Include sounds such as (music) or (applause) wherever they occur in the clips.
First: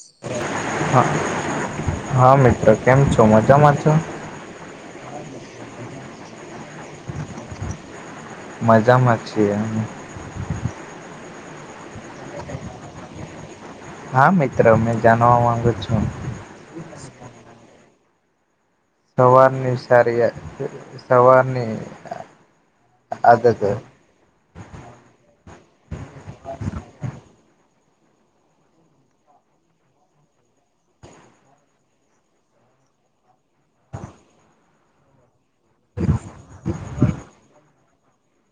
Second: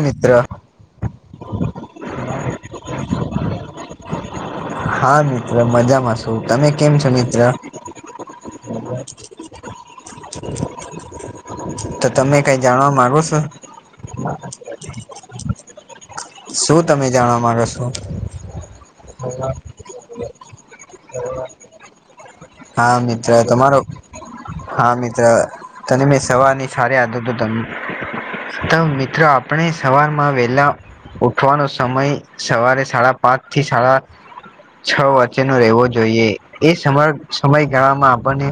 મિત્ર હા હા મિત્ર કેમ છો મજામાં છો. હા મિત્ર મજામાં શું તમે કેમ છો મિત્ર. મજામાં જ છીએ એમ. તો તમે કઈ જાણવા માંરુ સ. હા મિત્ર મેં જાણવા માંગુ છું. શું તમે જાણવા માંગો છો? સવારની સારી સવારની હા મિત્ર આદત તમારો હા મિત્ર તને મેં સવારની સારી આદતો તો મિત્રો આપણે સવારમાં વેલા ઉઠવાનો સમય સવારે સાડા પાંચ થી સાડા છ વચ્ચેનો રહેવો જોઈએ એ સમ સમયગાળામાં આપણને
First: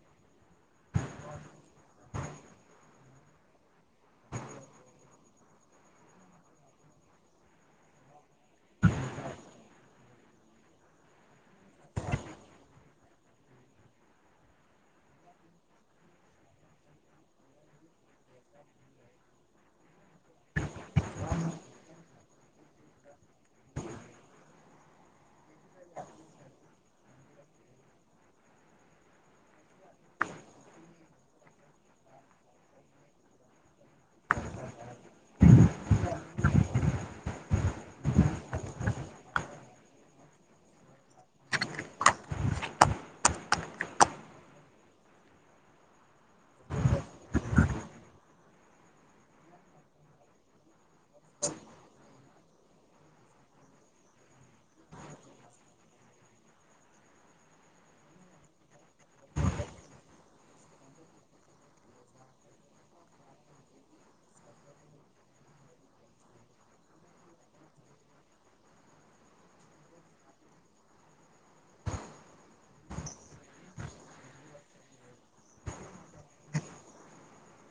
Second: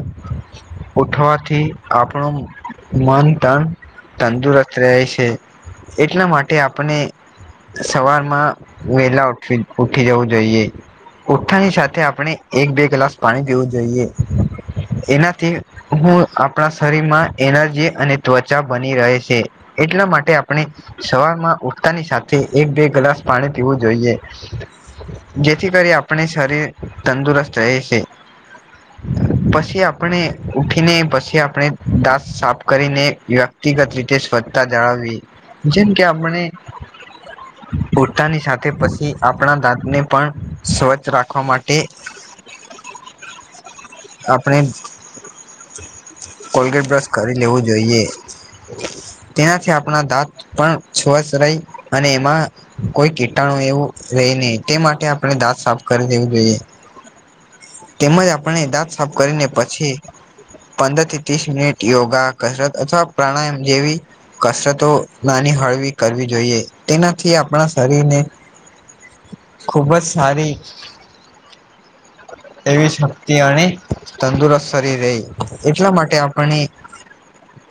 ઉઠવાથી આપણું મન તન તંદુરસ્ત રહે છે એટલા માટે આપણે સવારમાં વેલા ઉઠી ઉઠી જવું જોઈએ. ઊઠવા ની સાથે આપણે એક બે ગ્લાસ પાણી પીવું જોઈએ એનાથી હું આપણા શરીરમાં એનર્જી અને ત્વચા બની રહે છે. એટલા માટે આપણે સવારમાં ઉઠતાની સાથે એક બે ગ્લાસ પાણી પીવું જોઈએ. જેથી કરી આપણે શરીર તંદુરસ્ત રહે છે. પછી આપણે ઉઠીને પછી આપણે દાંત સાફ કરીને વ્યક્તિગત રીતે સ્વચ્છતા જાળવવી જેમ કે આપણે ઉઠતાની સાથે પછી આપણા દાંતને પણ સ્વચ્છ રાખવા માટે આપણે કોલગેટ બ્રશ કરી લેવું જોઈએ. તેનાથી આપણા દાંત પણ સ્વચ્છ રહે અને એમાં કોઈ કીટાણુ એવું રહી ન તે માટે આપણે દાંત સાફ કરી દેવું જોઈએ. તેમજ આપણે દાંત સાફ કરીને પછી પંદર થી ત્રીસ મિનિટ યોગા કસરત અથવા પ્રાણાયામ જેવી કસરતો નાની હળવી કરવી જોઈએ તેનાથી આપણા શરીરને ખુબ જ સારી એવી તંદુરસ્ત કરી રહી એટલા માટે આપને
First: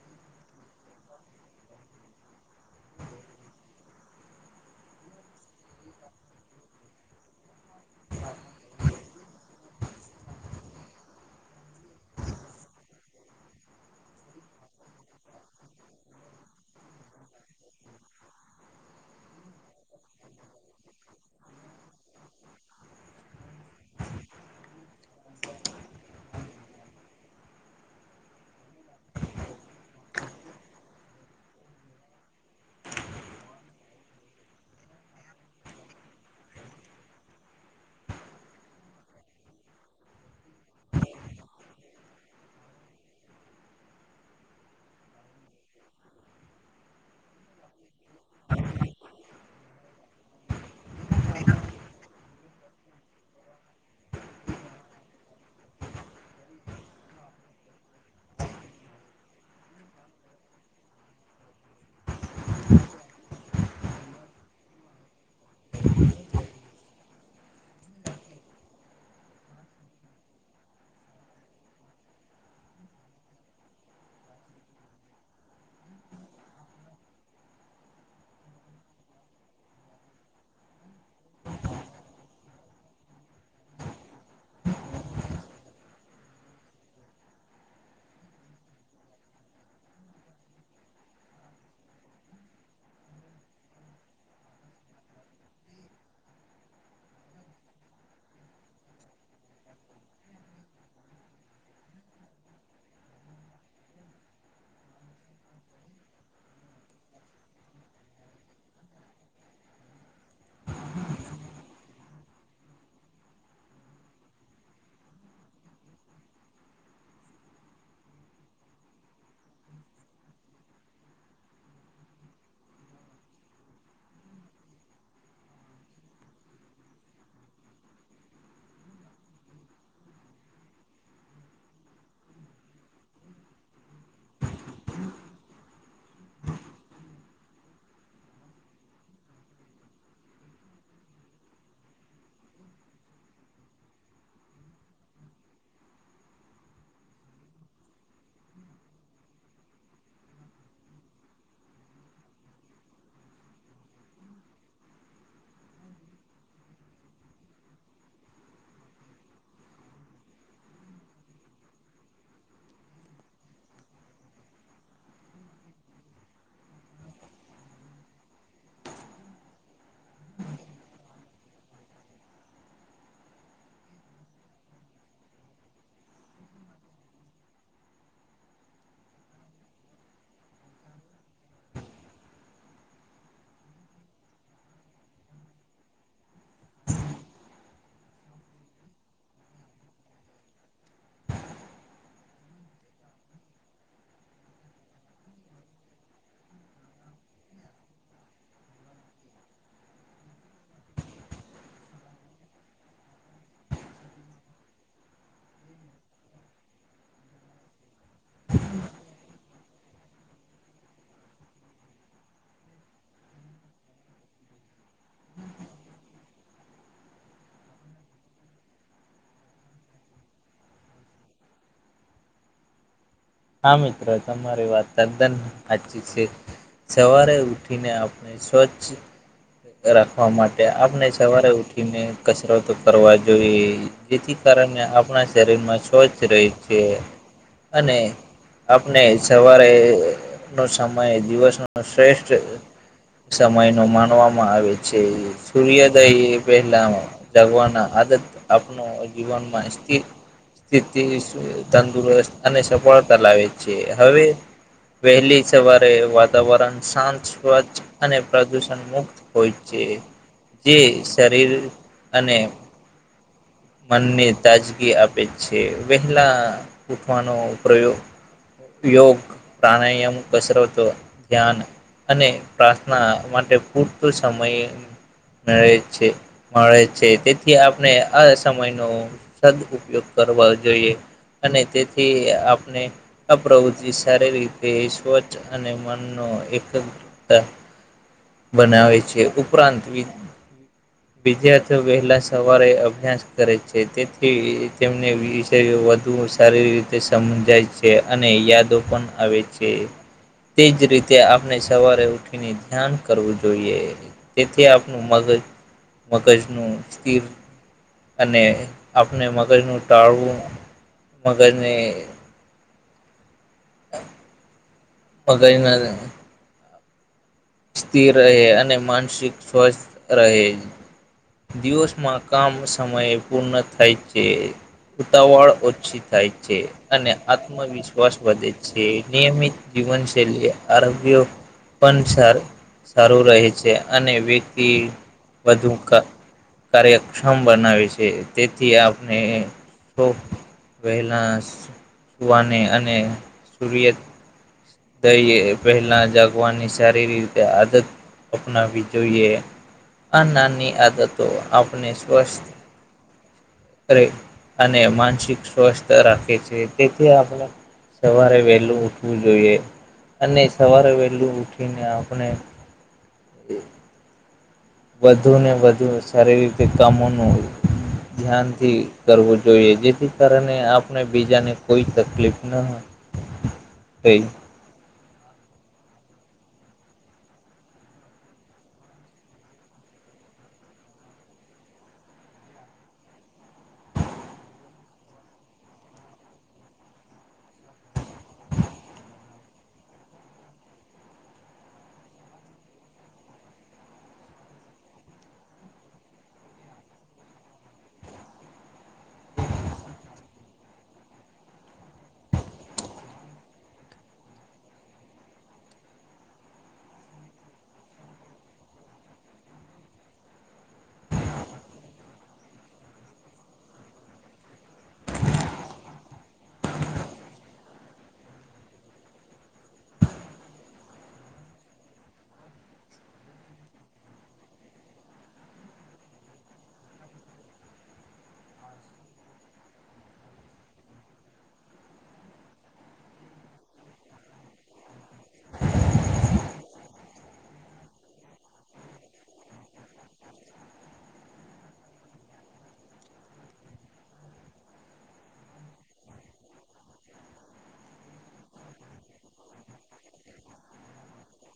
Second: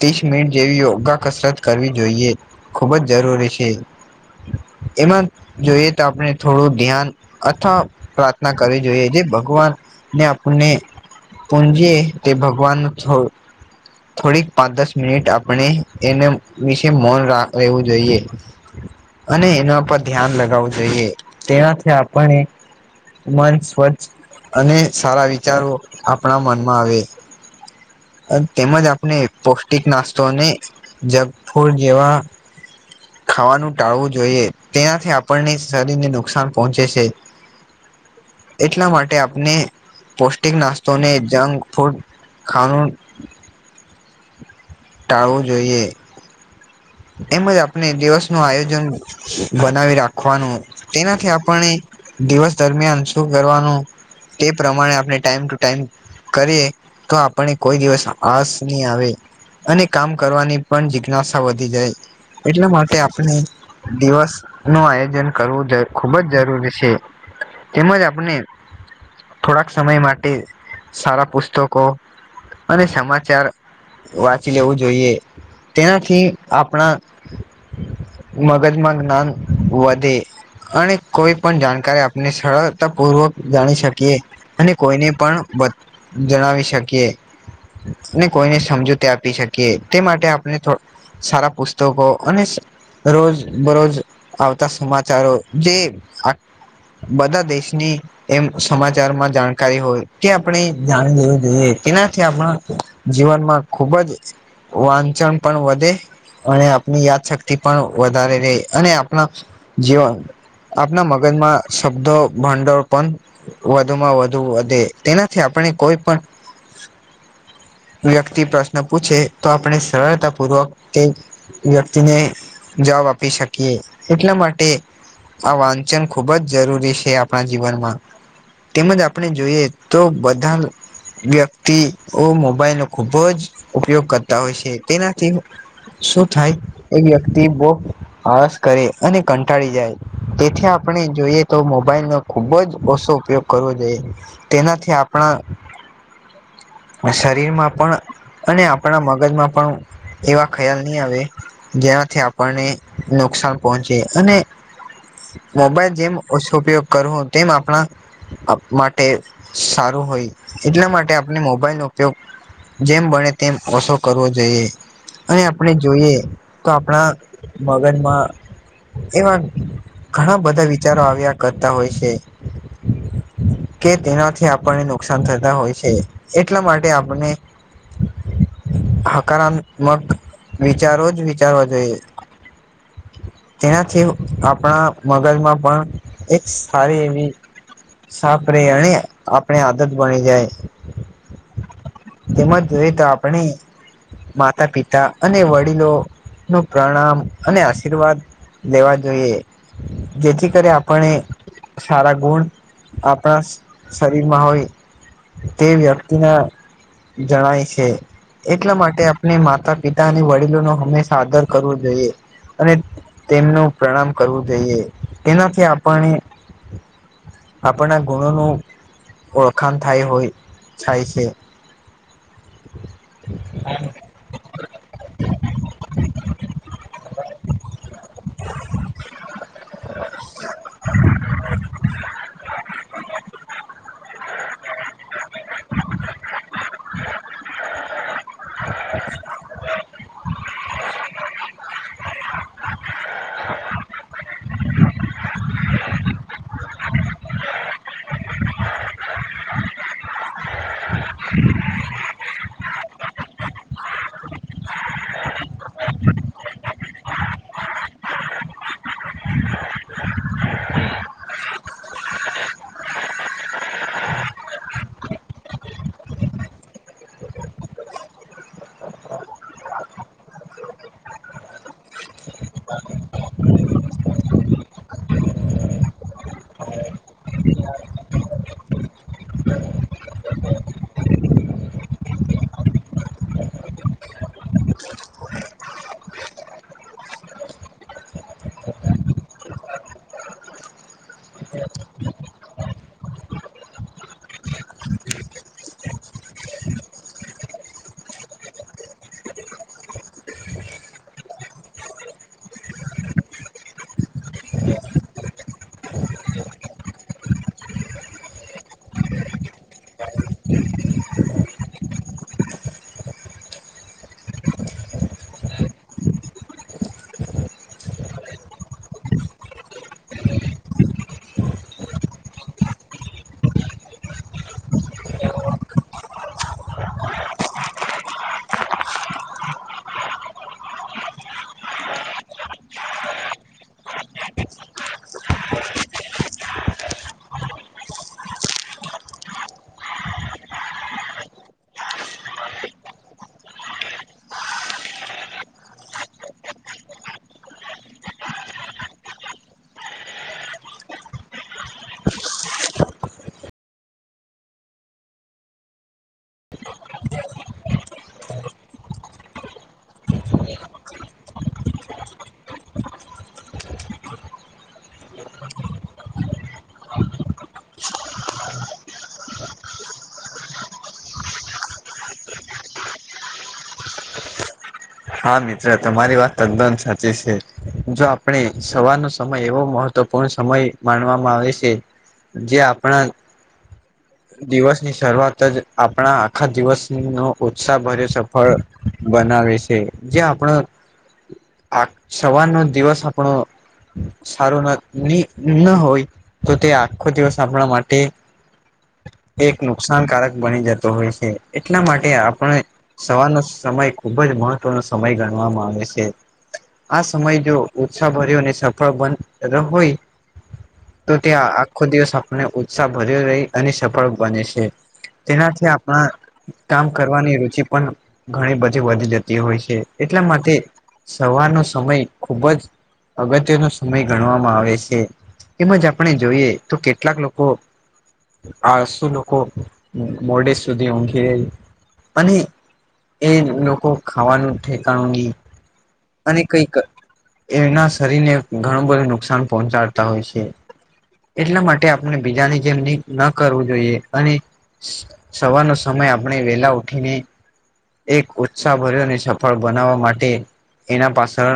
ત્રીસ મિનિટ જેવી યોગા કસરત કરવી જોઈએ ખુબ જ જરૂરી છે. એમાં જોઈએ તો આપણે થોડું ધ્યાન અથવા પ્રાર્થના કરવી જોઈએ જે ભગવાનને ને પુંજી તે ભગવાન થોડીક પાંચ દસ મિનિટ આપણે એને વિશે મૌન રા રહેેવું જોઈએ. અને એના પર ધ્યાન લગાવવું જોઈએ તેનાથી આપણે મન સ્વચ્છ અને સારા વિચારો આપણા મનમાં આવે. તેમજ આપણે પૌષ્ટિક નાસ્તો અને જંકફૂડ જેવા ખાવાનું ટાળવું જોઈએ તેનાથી આપણને શરીરને નુકસાન પહોંચે છે. એટલા માટે આપને પૌષ્ટિક નાસ્તો ને જંક ફૂડ ખાવાનું ટાળવું જોઈએ એમજ આપણે દિવસ નું આયોજન બનાવી રાખવાનું તેનાથી આપને દિવસ દરમિયાન શું કરવાનું તે પ્રમાણે આપણે ટાઈમ ટુ ટાઈમ કરીએ તો આપને કોઈ દિવસ આસ નહી આવે અને કામ કરવાની પણ જિજ્ઞાસા વધી જાય એટલા માટે આપણે દિવસ નું આયોજન કરવું ખુબ જ જરૂરી છે તેમજ આપણે થોડાક સમય માટે સારા પુસ્તકો અને સમાચાર વાંચી લેવું જોઈએ તેનાથી આપણા મગજમાં જ્ઞાન વધે અને કોઈ પણ જાણકારી આપને સરળતા પૂર્વક જાણી શકીએ અને કોઈને પણ જણાવી શકીએ ને કોઈને સમજૂ તે આપી શકીએ તે માટે આપણેો સારા પુસ્તકો અને રોજ બરોજ આવતા સમાચારો જે બધા દેશની એમ સમાચારમાં જાણકારી હોય તે આપણે જાણી લેવું જોઈએ તેનાથી આપણા જીવનમાં ખુબ જ વાંચન પણ વધે અને આપણી યાદ શક્તિ પણ વધારે ર અને આપણા જીવન આપના મગજમાં શબ્દો ભંડોળ પણ વધુ માં વધુ વધે તેનાથી આપણે કોઈ પણ વ્યક્તિ પ્રશ્ન પૂછે તો આપણે સરળતા પૂર્વક તે વ્યક્તિને જબ આપી શકીએ એટલા માટે આ વાંચન ખુબ જ જરૂરી છે આપણા જીવનમાં તેમજ આપણે જોઈએ તો બધા વ્યક્તિઓ મોબાઈલ નો ખુબ જ ઉપયોગ કરતા હોય છે તેનાથી શું થાય એ વ્યક્તિ બહ આળસ કરે અને કંટાળી જાય તેથી આપણે જોઈએ તો મોબાઈલ નો ખુબ જ ઓછો ઉપયોગ કરવો જોઈએ તેનાથી આપણા શરીરમાં પણ અને આપણા મગજમાં પણ એવા ખ્યાલ નહી આવે જેનાથી આપણને નુકસાન પહોંચે અને મોબાઈલ જેમ ઉપયોગ કરો તેમ આપણા માટે સારું હોય એટલા માટે આપણે મોબાઈલનોો ઉપયોગ જેમ બણે તેમ ઓછો કરવો જોઈએ અને આપણે જોઈએ તો આપણા મગનમાં એવા ઘણા બધા વિચારો આવ્યા કરતા હોય છે કે તેનાથી આપણને નુકસાન થતા હોય છે એટલા માટે આપને હાકારન મગ વિચારો જ વિચારવા જોઈએ તેનાથી આપણા મગજમાં પણ એક સારી એવી સાફ રે અને આપણે આદત બની જાય તેમમાંજ જોઈ તો આપણે માતા પિતા અને વડીલો નું પ્રણામ અને આશીર્વાદ લેવા જોઈએ જેથી કરી આપણે સારા ગુણ આપણા શરીરમાં હોય તે વ્યક્તિના જણાય છે એટલા માટે માતા પિતા અને વડીલો ન હંમેશા આદર કરવો જોઈએ અને તેમનું પ્રણામ કરવું જોઈએ તેનાથી આપણે આપણના ગુણોનું ઓળખાણ થાય હોય થાય છે હા મિત્ર તમારી વાત તદ્દન હાચી છે સવારે ઉઠીને ને સ્વચ્છ રાખવા માટે આપણે સવારે ઉઠીને કચરતો કરવા જોઈએ. જેથી કારણે આપણા શરીરમાં સ્વચ્છ રહે છે અને આપણે સવારે નો સમય દિવસ નો શ્રેષ્ઠ સમય નો માનવામાં આવે છે સૂર્યોદય એ પહેલા મા દગવાના આદત આપનો જીવનમાં સિત સ્થિતિ તંદુરસ્ત અને સફળતા લાવે છે હવે વહેલી સવારે વાતાવરણ શાંત સ્વચ્છ અને પ્રદૂષણ મુક્ત હોય છે. જે શરીર અને મનને તાજગી આપે છે વહેલા ઉઠવાનો પ્રયો યોગ પ્રાણાયામ કસરતો ધ્યાન અને પ્રાર્થના માટે પૂરતો સમય મેળે છે. મળે છે તેથી આપણે આ સમયનો સદ ઉપયોગ કરવા જોઈએ. અને તેથી આ અને આ પ્રવૃત્તિ સારી રીતે સ્વચ્છ અને મનનો એક બનાવે છે ઉપરાંત હ વિદ્યાર્થીઓ વહેલા સવારે અભ્યાસ કરે છે તેથી તેમને વી વધુ સારી રીતે સમજાય છે અને યાદો પણ આવે છે. તેજ રીતે આપણે સવારે ઉઠીને ધ્યાન કરવું જોઈએ. તેથી આપણું મગજ મગજનું સ્થિર અને આપણે મગજનું ટાળવું મગજને મગજ ન સ્થિર રહે અને માનસિક સ્વસ્થ રહે દિવસમાં કામ સમયે પૂર્ણ થાય છે. ઉતાવળ ઓછી થાય છે અને આત્મવ વીશ્વાસ વધે છે નિયમિત જીવનશૈલી આરોગ્ય પણ સાર સારું રહે છે અને વ્યક્તિ વધુ કાર્યક્ષમ બનાવે છે તેથી આપણે શો વહેલા સુવાને અને સુર્યત પહેલા જાગવાની સારી રીતે આદત અપનાવી જોઈએ આ નાની આદતો આપણે સ્વસ્થ અને માનસિક સ્વસ્થ રાખે છે તેથી આપણે સવારે વહેલું ઉઠવું જોઈએ. અને સવારે વહેલું ઉઠીને આપણે વધુ ને વધુ સારી રીતે કામો નો ધ્યાનથી કરવું જોઈએ જેથી કારણે આપણે બીજાને કોઈ તકલીફ ના તે હા મિત્ર તમારી વાત તદ્દન સાચી છે. જો આપણે સવાર નો સમય એવો મહત્વપૂર્ણ સમય માનવામાં આવે છે. જે આપણા દિવસ ની શરૂઆત જ આપણા આખા દિવસ નો ઉત્સાહ ભર્યો સફળ બનાવે છે જે આપણ આ સવાર નો દિવસ આપણો સારું નો ની હોય. તો તે આખો દિવસ આપણા માટે એક નુકસાનકારક બની જતો હોય છે એટલા માટે આપણે સવારનો સમય ખુબ જ મહત્વનો સમય ગણવામાં આવે છે. આ સમય જો ઉત્સાહ ભર્યો અને સફળ (unintelligible) હોય. તો ત્યાં આખો દિવસ આપને ઉત્સાહ ભર્યો રહી અને સફળ બને છે. તેનાથી આપણા કામ કરવાની રુચિ પણ ઘણી બધી વધી જતી હોય છે એટલા માટે સવારનો સમય ખુબ જ અગત્યનો સમય ગણવામાં આવે છે. એમજ આપણે જોઈએ તો કેટલાક લોકો આળસુ લોકો મોડે સુધી ઊંઘે અને એ લોકો ખાવાનું ઠેકાણું નહી અને કઈક એમના શરીર ને ઘણું બધું નુકસાન પહોંચાડતા હોય છે. એટલા માટે આપણે બીજાની જેમ ન કરવું જોઈએ અને સવારનો સમય આપણે વેલા ઉઠીને એક ઉત્સાહ ભર્યો અને સફળ બનાવવા માટે એના પાછળ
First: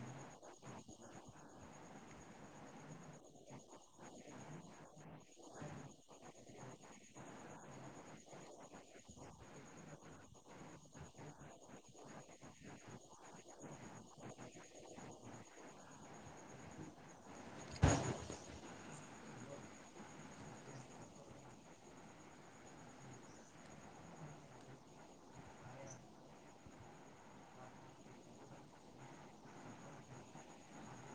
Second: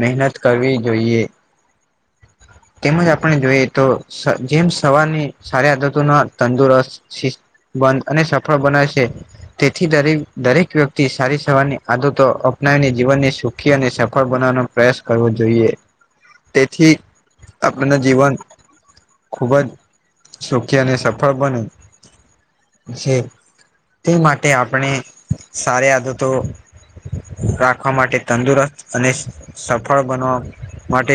મહેનત કરવી જોઈએ. તેમજ આપણે જોઈએ તો જેમ સવારની સારી આદતો ના તંદુરસ્ત બંધ અને સફળ બનાવશે તેથી દરેક દરેક વ્યક્તિ સારી સવારની આદતો અપનાવીને જીવનને સુખી અને સફળ બનાવાનો પ્રયાસ કરવો જોઈએ તેથી આપણને જીવન ખુબ જ સુખી અને સફળ બને છે તે માટે આપણે સારી આદતો રાખવા માટે તંદુરસ્ત અને સફળ બનવા માટે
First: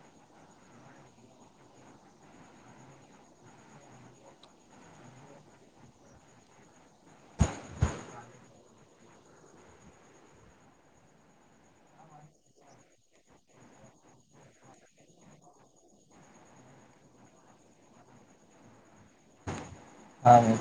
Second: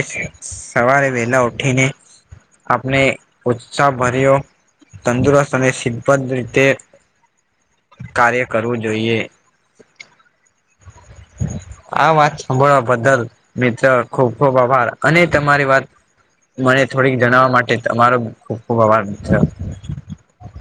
સવારે વેલા ઉઠીને આપણે ઉત્સાહ ભર્યો તંદુરસ્ત અને શીત પત રીતે કાર્ય કરવું જોઈએ. જોઈએ. આ વાત સાંભળવા બદલ મિત્ર ખુબ ખુબ આભાર અને તમારી વાત મને થોડીક જણાવવા માટે તમારો ખૂબ ખૂબ આભાર મિત્ર હા